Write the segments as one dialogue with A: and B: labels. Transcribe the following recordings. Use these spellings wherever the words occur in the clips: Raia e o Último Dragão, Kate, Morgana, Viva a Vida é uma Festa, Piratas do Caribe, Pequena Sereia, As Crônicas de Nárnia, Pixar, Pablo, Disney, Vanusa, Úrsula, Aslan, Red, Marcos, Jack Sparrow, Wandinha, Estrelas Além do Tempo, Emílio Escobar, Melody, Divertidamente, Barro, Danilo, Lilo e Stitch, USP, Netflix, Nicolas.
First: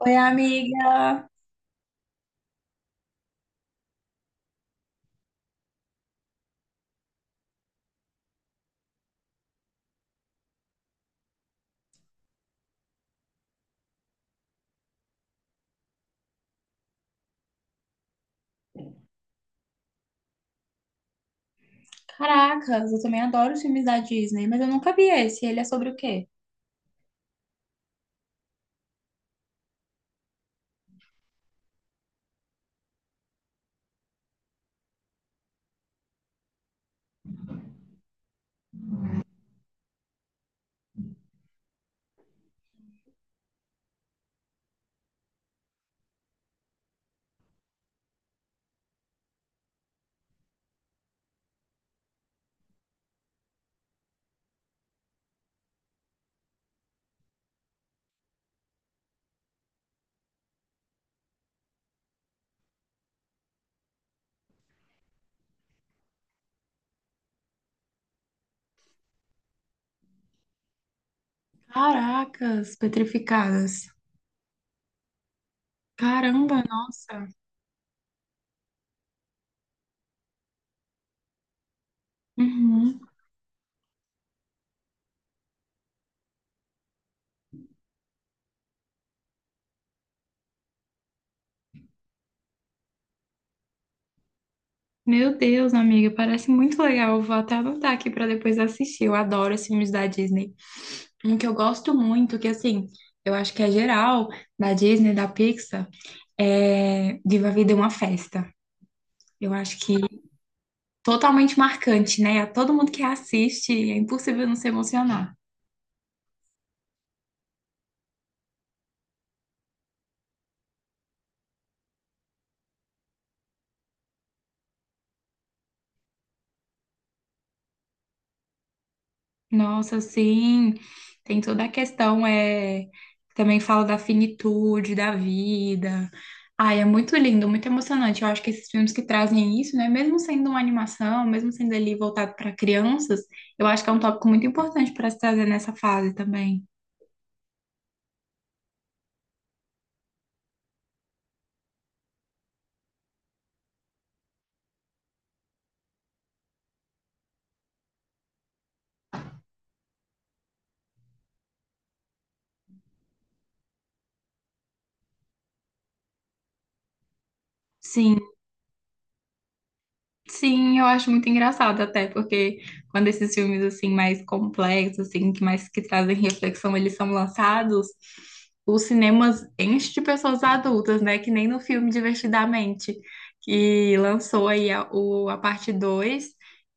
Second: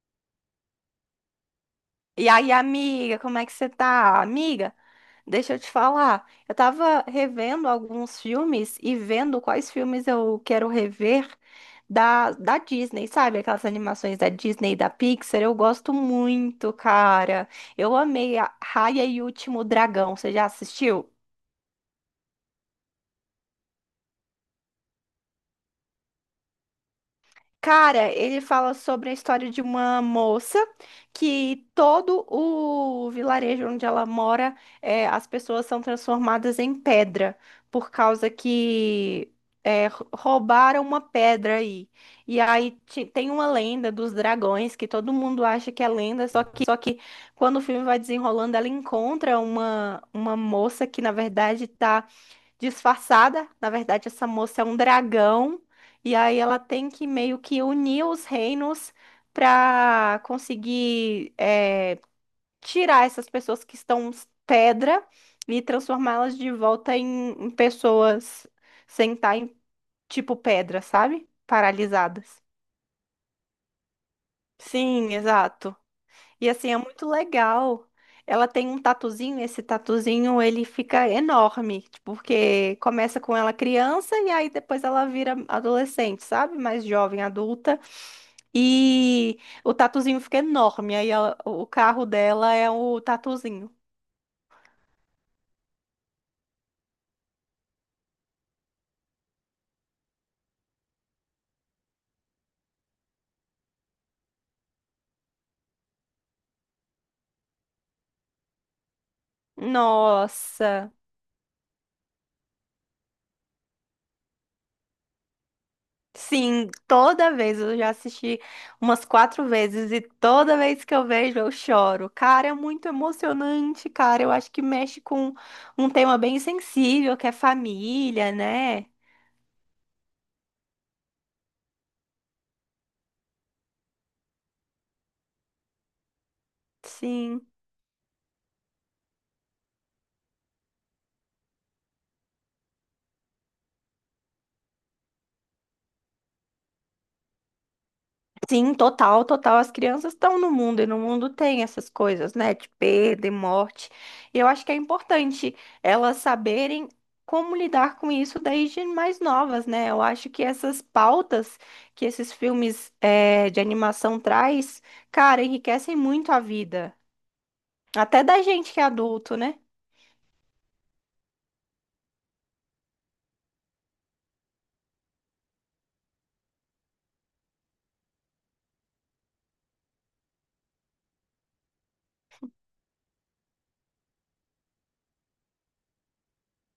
A: Oi, amiga!
B: E aí, amiga, como é que você tá? Amiga, deixa eu te falar. Eu tava revendo alguns filmes e vendo quais filmes eu quero rever da Disney, sabe? Aquelas animações da Disney e da Pixar. Eu gosto muito, cara. Eu amei a Raia e o Último Dragão. Você já assistiu?
A: Caracas, eu também adoro os filmes da Disney, mas eu nunca vi esse. Ele é sobre o quê?
B: Cara, ele fala sobre a história de uma moça que todo o vilarejo onde ela mora, as pessoas são transformadas em pedra por causa que roubaram uma pedra aí. E aí tem uma lenda dos dragões que todo mundo acha que é lenda, só que quando o filme vai desenrolando, ela encontra uma moça que na verdade tá disfarçada. Na verdade, essa moça é um dragão e aí ela tem que meio que unir os reinos para conseguir tirar essas pessoas que estão pedra e transformá-las de volta em pessoas sem estar em tipo pedra, sabe? Paralisadas.
A: Caracas, petrificadas.
B: Sim, exato. E
A: Caramba,
B: assim, é muito
A: nossa.
B: legal. Ela tem um tatuzinho, esse tatuzinho ele fica enorme, tipo, porque
A: Uhum.
B: começa com ela criança e aí depois ela vira adolescente, sabe? Mais jovem, adulta. E o tatuzinho fica enorme, aí ela- o carro dela é o tatuzinho.
A: Meu Deus, amiga, parece muito legal. Eu vou até anotar aqui para depois assistir. Eu adoro esses filmes da Disney. Um que eu gosto muito, que assim, eu acho que é geral da Disney, da Pixar, é Viva a Vida é uma Festa. Eu acho que
B: Nossa!
A: totalmente marcante, né? A todo mundo que assiste, é impossível não se emocionar.
B: Sim, toda vez eu já assisti umas quatro vezes e toda vez que eu vejo eu choro. Cara, é muito emocionante, cara. Eu acho que mexe com um tema bem sensível, que é família, né?
A: Nossa, sim, tem toda a questão, também fala da finitude, da vida. Ai, é muito
B: Sim.
A: lindo, muito emocionante. Eu acho que esses filmes que trazem isso, né, mesmo sendo uma animação, mesmo sendo ali voltado para crianças, eu acho que é um tópico muito importante para se trazer nessa fase também.
B: Sim, total, total. As crianças estão no mundo e no mundo tem essas coisas, né? De perda e morte. E eu acho que é importante elas saberem como lidar com isso desde mais novas, né? Eu acho que essas pautas que esses filmes de animação traz, cara, enriquecem muito a vida.
A: Sim.
B: Até da gente que é adulto, né?
A: Sim, eu acho muito engraçado até, porque quando esses filmes assim mais complexos, assim, que mais que trazem reflexão, eles são lançados, os cinemas enchem de pessoas adultas, né? Que nem no filme Divertidamente, que lançou a parte 2,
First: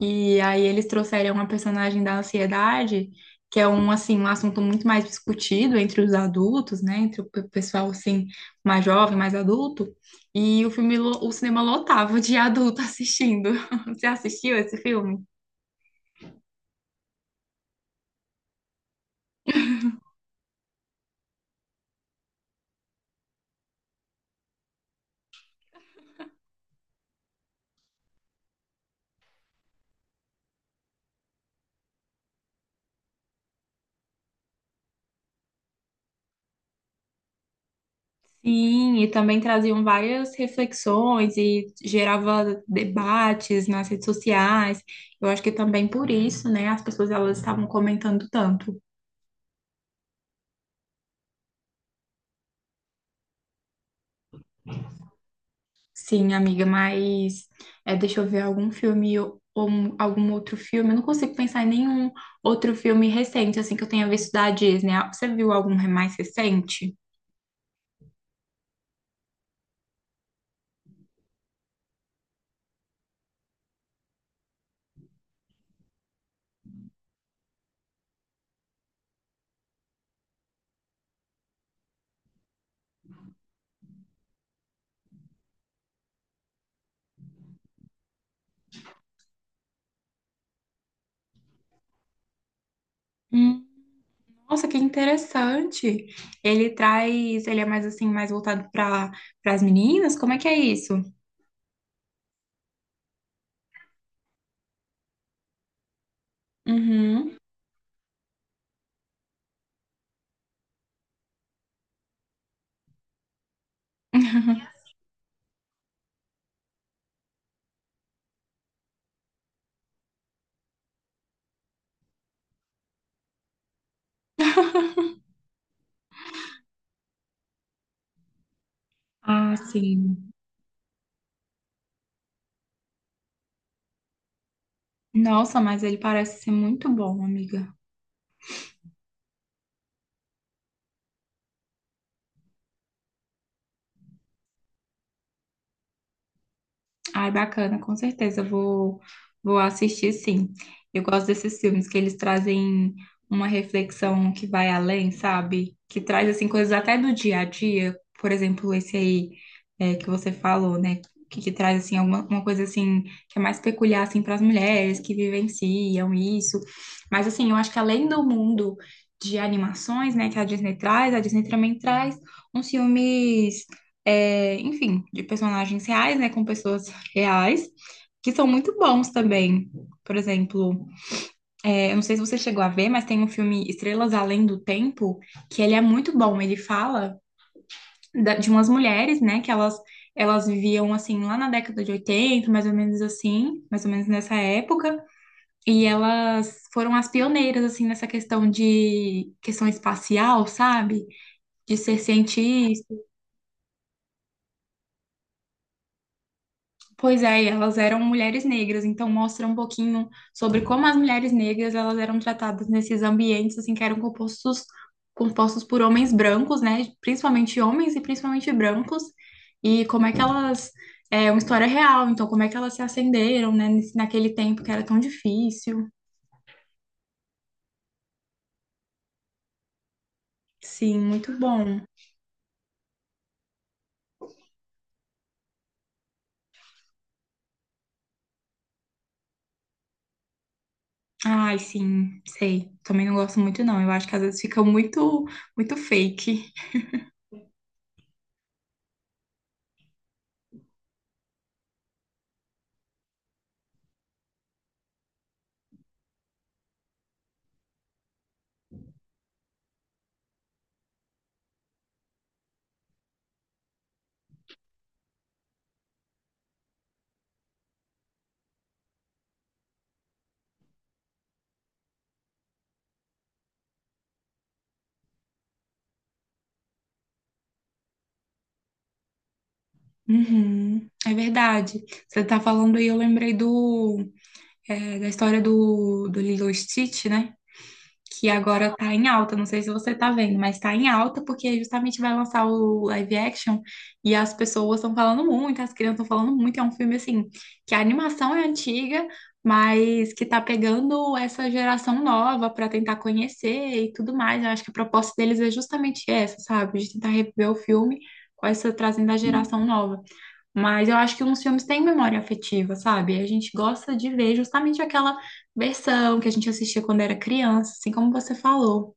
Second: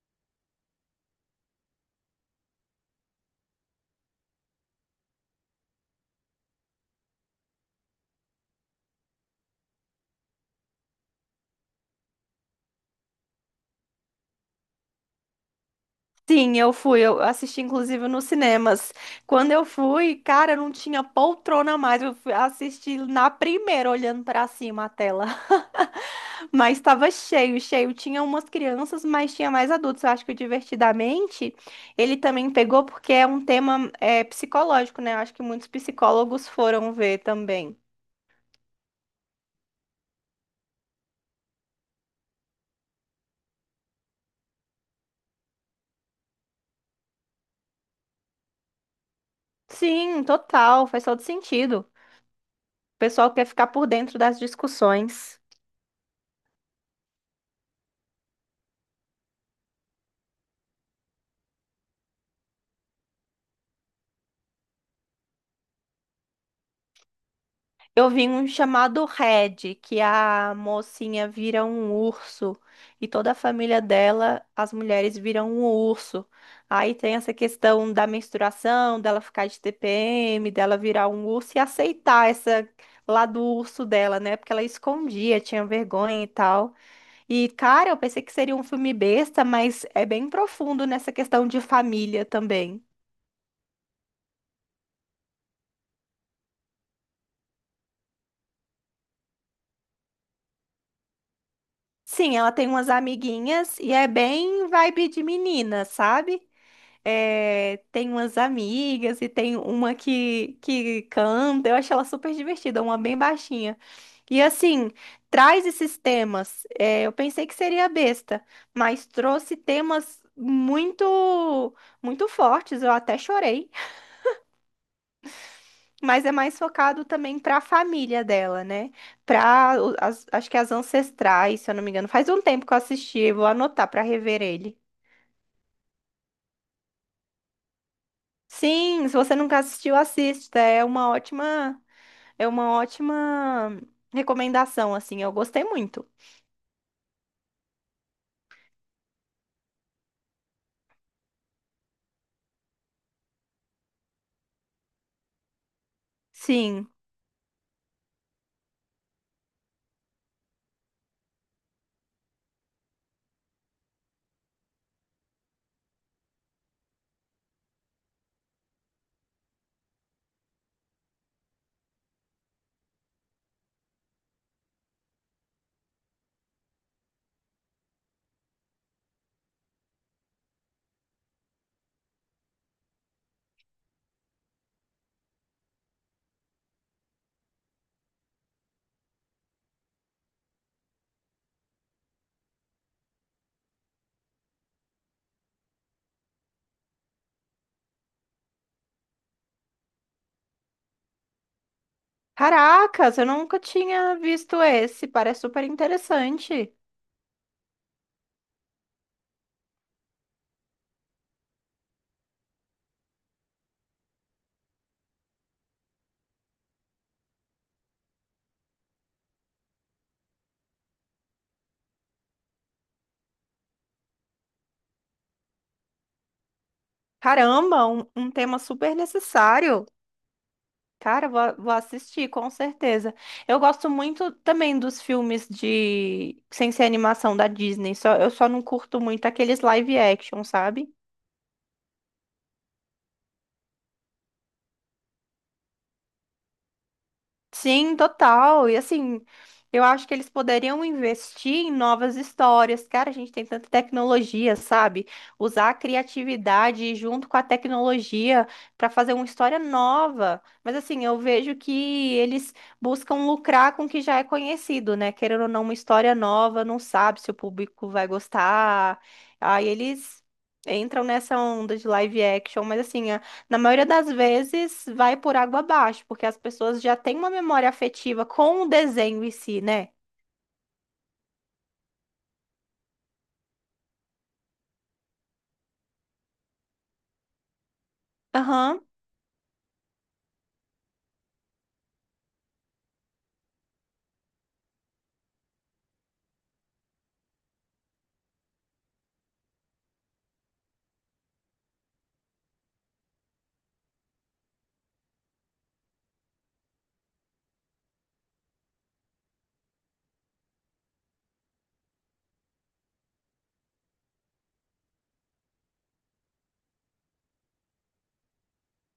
A: e aí eles trouxeram uma personagem da ansiedade, que é um assim, um assunto muito mais discutido entre os adultos, né? Entre o pessoal assim mais jovem, mais adulto. E o filme, o cinema lotava de adulto assistindo. Você assistiu esse filme?
B: Sim, eu fui, eu assisti inclusive nos cinemas. Quando eu fui, cara, não tinha poltrona mais. Eu fui assistir na primeira, olhando pra cima a tela. Mas estava cheio, cheio. Tinha umas crianças, mas tinha mais adultos. Eu acho que o Divertidamente ele também pegou porque é um tema psicológico, né? Eu acho que muitos psicólogos foram ver também.
A: Sim, e também traziam várias reflexões e gerava debates nas redes sociais. Eu acho que também por isso, né, as pessoas elas estavam comentando tanto.
B: Sim, total, faz todo sentido. O pessoal quer ficar por dentro das discussões.
A: Sim, amiga, mas deixa eu ver algum filme ou algum outro filme. Eu não consigo pensar em nenhum outro filme recente assim que eu tenha visto da Disney. Ah, você viu algum mais recente?
B: Eu vi um chamado Red, que a mocinha vira um urso e toda a família dela, as mulheres viram um urso. Aí tem essa questão da menstruação, dela ficar de TPM, dela virar um urso e aceitar essa lá do urso dela, né? Porque ela escondia, tinha vergonha e tal. E, cara, eu pensei que seria um filme besta, mas é bem profundo nessa questão de família também.
A: Nossa, que interessante. Ele traz, ele é mais assim, mais voltado para as meninas? Como é que é isso?
B: Sim, ela tem umas amiguinhas e é bem vibe de menina, sabe?
A: Uhum.
B: É, tem umas amigas e tem uma que canta. Eu acho ela super divertida, uma bem baixinha. E assim, traz esses temas. É, eu pensei que seria besta, mas trouxe temas muito fortes. Eu até chorei, mas é mais focado também para a família dela, né?
A: Ah,
B: Para
A: sim.
B: acho que as ancestrais, se eu não me engano. Faz um tempo que eu assisti, eu vou anotar para rever ele.
A: Nossa, mas ele parece ser muito bom, amiga.
B: Sim, se você nunca assistiu, assista. É uma ótima. É uma ótima recomendação, assim. Eu gostei muito.
A: Ai, bacana, com certeza vou assistir sim. Eu gosto desses filmes que eles trazem uma reflexão que vai além, sabe? Que traz assim coisas
B: Sim.
A: até do dia a dia, por exemplo, esse aí que você falou, né? Que traz assim alguma uma coisa assim que é mais peculiar assim para as mulheres que vivenciam isso. Mas assim, eu acho que além do mundo de animações, né, que a Disney traz, a Disney também traz uns filmes enfim, de personagens reais, né, com pessoas reais, que são muito bons também. Por exemplo, eu não sei se você chegou a ver, mas tem um filme Estrelas Além do Tempo, que ele é muito bom. Ele fala de umas mulheres, né, que elas viviam assim lá na década de 80, mais ou menos assim, mais ou menos nessa época, e elas foram as pioneiras assim nessa questão de questão espacial, sabe? De ser cientistas.
B: Caracas, eu nunca tinha visto esse. Parece super interessante.
A: Pois é, e elas eram mulheres negras, então mostra um pouquinho sobre como as mulheres negras elas eram tratadas nesses ambientes assim que eram compostos por homens brancos, né? Principalmente homens e principalmente brancos, e como é que elas, é uma história real, então como é que elas se acenderam, né, naquele tempo que era tão difícil.
B: Caramba, um tema super necessário.
A: Sim,
B: Cara,
A: muito
B: vou
A: bom.
B: assistir, com certeza. Eu gosto muito também dos filmes de sem ser animação da Disney. Só, eu só não curto muito aqueles live action, sabe?
A: Ai, sim, sei. Também não gosto muito não. Eu acho que às vezes fica muito fake.
B: Sim, total. E assim, eu acho que eles poderiam investir em novas histórias. Cara, a gente tem tanta tecnologia, sabe? Usar a criatividade junto com a tecnologia para fazer uma história nova. Mas assim, eu vejo que eles buscam lucrar com o que já é conhecido, né? Querendo ou não, uma história nova, não sabe se o público vai gostar. Aí eles entram nessa onda de live action, mas assim, na maioria das vezes, vai por água abaixo, porque as pessoas já têm uma memória afetiva com o desenho em si, né?
A: Uhum, é verdade. Você tá falando aí, eu lembrei do, da história do, do Lilo e Stitch, né? Que agora
B: Aham.
A: tá em alta. Não sei se você tá vendo, mas tá em alta porque justamente vai lançar o live action, e as pessoas estão falando muito, as crianças estão falando muito. É um filme assim que a animação é antiga, mas que tá pegando essa geração nova pra tentar conhecer e tudo mais. Eu acho que a proposta deles é justamente essa, sabe? De tentar reviver o filme com essa trazendo a geração nova. Mas eu acho que uns filmes têm memória afetiva, sabe? A gente gosta de ver justamente aquela versão que a gente assistia quando era criança, assim como você falou.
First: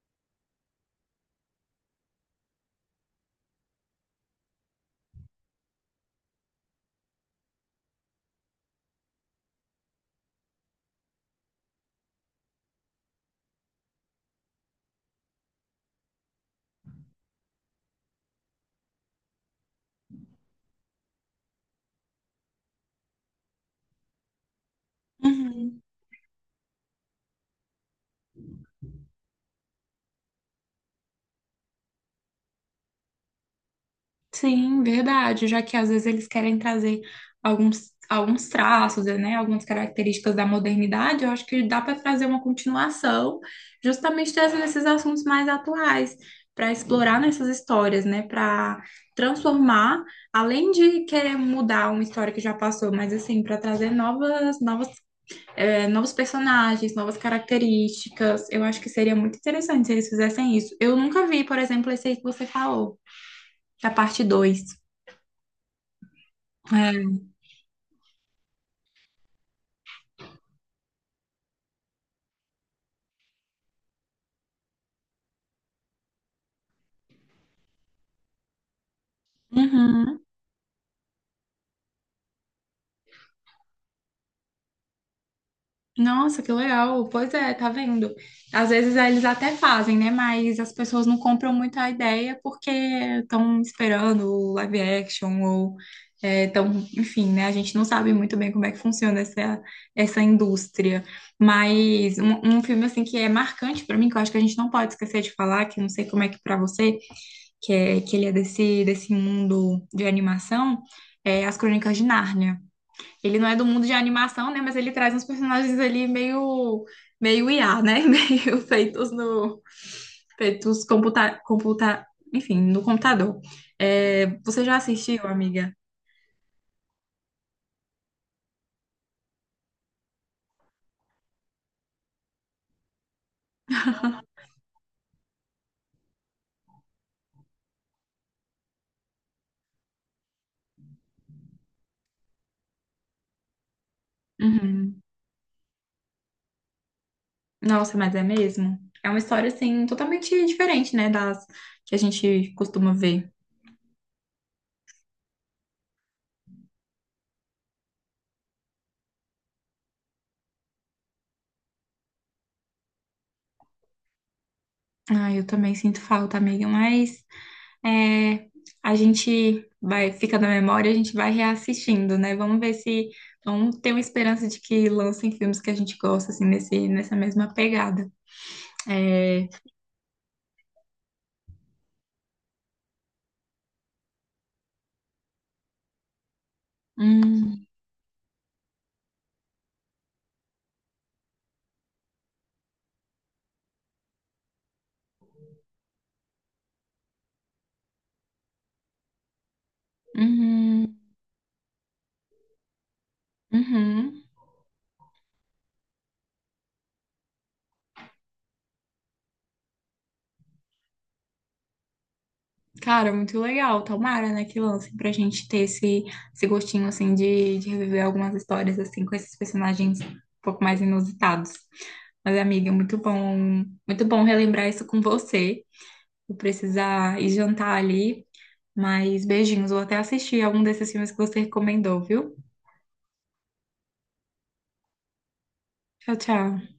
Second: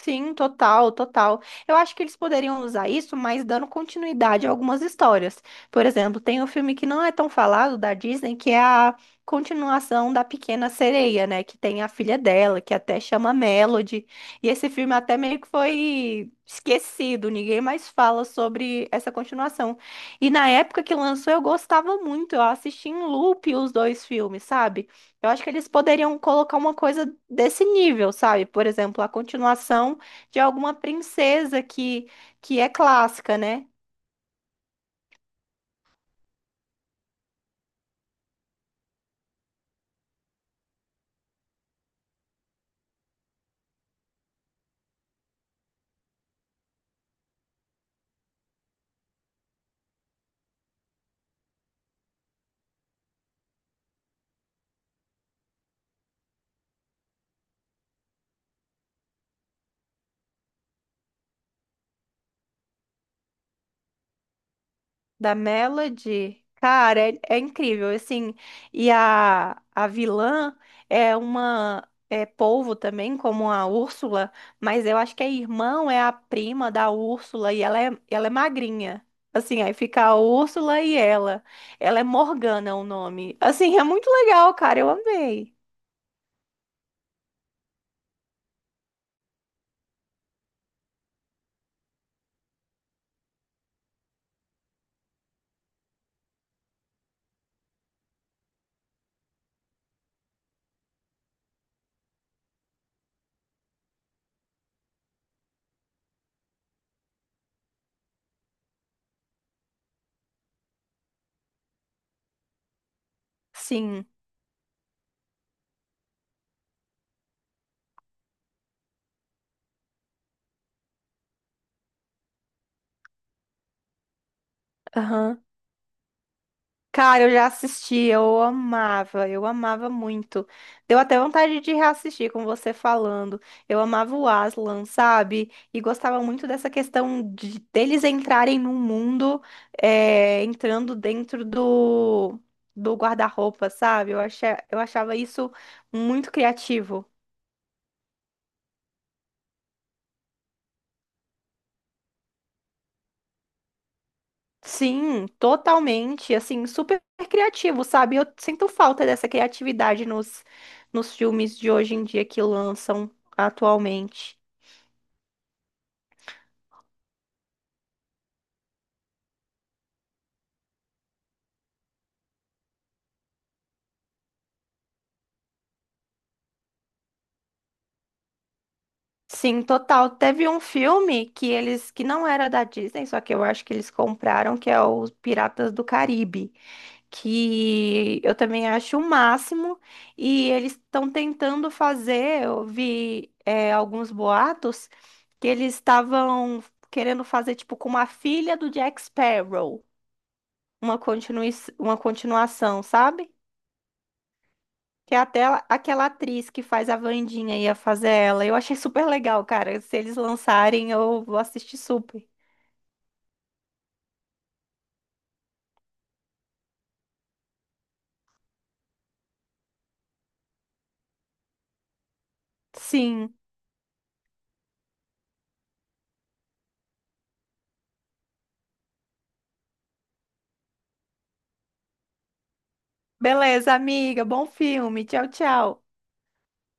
B: Sim, total, total. Eu acho que eles poderiam usar isso, mas dando continuidade a algumas histórias. Por exemplo, tem um filme que não é tão falado da Disney, que é a continuação da Pequena Sereia, né? Que tem a filha dela, que até chama Melody. E esse filme até meio que foi esquecido, ninguém mais fala sobre essa continuação. E na época que lançou, eu gostava muito, eu assisti em loop os dois filmes, sabe? Eu acho que eles
A: Uhum.
B: poderiam colocar uma coisa desse nível, sabe? Por exemplo, a continuação de alguma princesa que é clássica, né?
A: Sim, verdade, já que às vezes eles querem trazer alguns traços, né, algumas características da modernidade, eu acho que dá para trazer uma continuação, justamente trazendo esses assuntos mais atuais, para explorar nessas histórias, né, para transformar, além de querer mudar uma história que já passou, mas assim, para trazer novos personagens, novas características, eu acho que seria muito interessante se eles fizessem isso. Eu nunca vi, por exemplo, esse aí que você falou, da parte 2.
B: Da Melody. Cara, é incrível, assim. E a vilã é uma é polvo também, como a Úrsula, mas eu acho que a irmã é a prima da Úrsula e ela é magrinha. Assim, aí fica a
A: Uhum.
B: Úrsula e ela. Ela é Morgana o nome. Assim, é muito legal, cara, eu amei.
A: Nossa, que legal. Pois é, tá vendo? Às vezes eles até fazem, né? Mas as pessoas não compram muito a ideia porque estão esperando o live action ou estão, enfim, né? A gente não sabe muito bem como é que funciona essa, essa indústria. Mas um filme assim que é marcante pra mim, que eu acho que a gente não pode esquecer de falar, que eu não sei como é que pra você, que é que ele é desse mundo de animação, é As Crônicas de Nárnia. Ele não é do mundo de
B: Sim.
A: animação, né? Mas ele traz uns personagens ali meio IA, né? Meio feitos no, feitos enfim, no computador. É, você já assistiu,
B: Aham.
A: amiga?
B: Cara, eu já assisti, eu amava muito. Deu até vontade de reassistir com você falando. Eu amava o Aslan, sabe? E gostava muito dessa questão de deles entrarem num mundo, entrando dentro do, do guarda-roupa, sabe? Eu
A: Uhum.
B: achava isso muito criativo.
A: Nossa, mas é mesmo? É uma história assim totalmente diferente, né? Das que a gente costuma ver.
B: Sim, totalmente, assim, super criativo, sabe? Eu sinto falta dessa criatividade nos, nos filmes de hoje em dia que lançam atualmente.
A: Ah, eu também sinto falta, amiga, mas É, a gente vai, fica na memória, a gente vai reassistindo, né? Vamos ver se vamos ter uma esperança de que lancem filmes que a gente gosta, assim, nessa mesma pegada. É,
B: Sim, total. Teve um filme que eles, que não era da Disney, só que eu acho que eles compraram, que é os Piratas do Caribe,
A: hum,
B: que eu também acho o máximo, e eles estão tentando fazer, eu vi alguns boatos que eles estavam querendo fazer tipo com uma filha do Jack Sparrow,
A: uhum,
B: uma continui uma continuação, sabe?
A: uhum.
B: Que é até aquela atriz que faz a Wandinha ia fazer ela. Eu achei super legal, cara. Se eles lançarem, eu vou assistir super.
A: Cara, muito legal. Tomara, né, que lancem pra gente ter esse gostinho, assim, de reviver algumas histórias, assim, com esses personagens um pouco mais inusitados. Mas, amiga,
B: Sim.
A: muito bom relembrar isso com você. Vou precisar ir jantar ali. Mas beijinhos, vou até assistir algum desses filmes que você recomendou, viu?
B: Beleza, amiga. Bom filme. Tchau, tchau.
A: Tchau, tchau.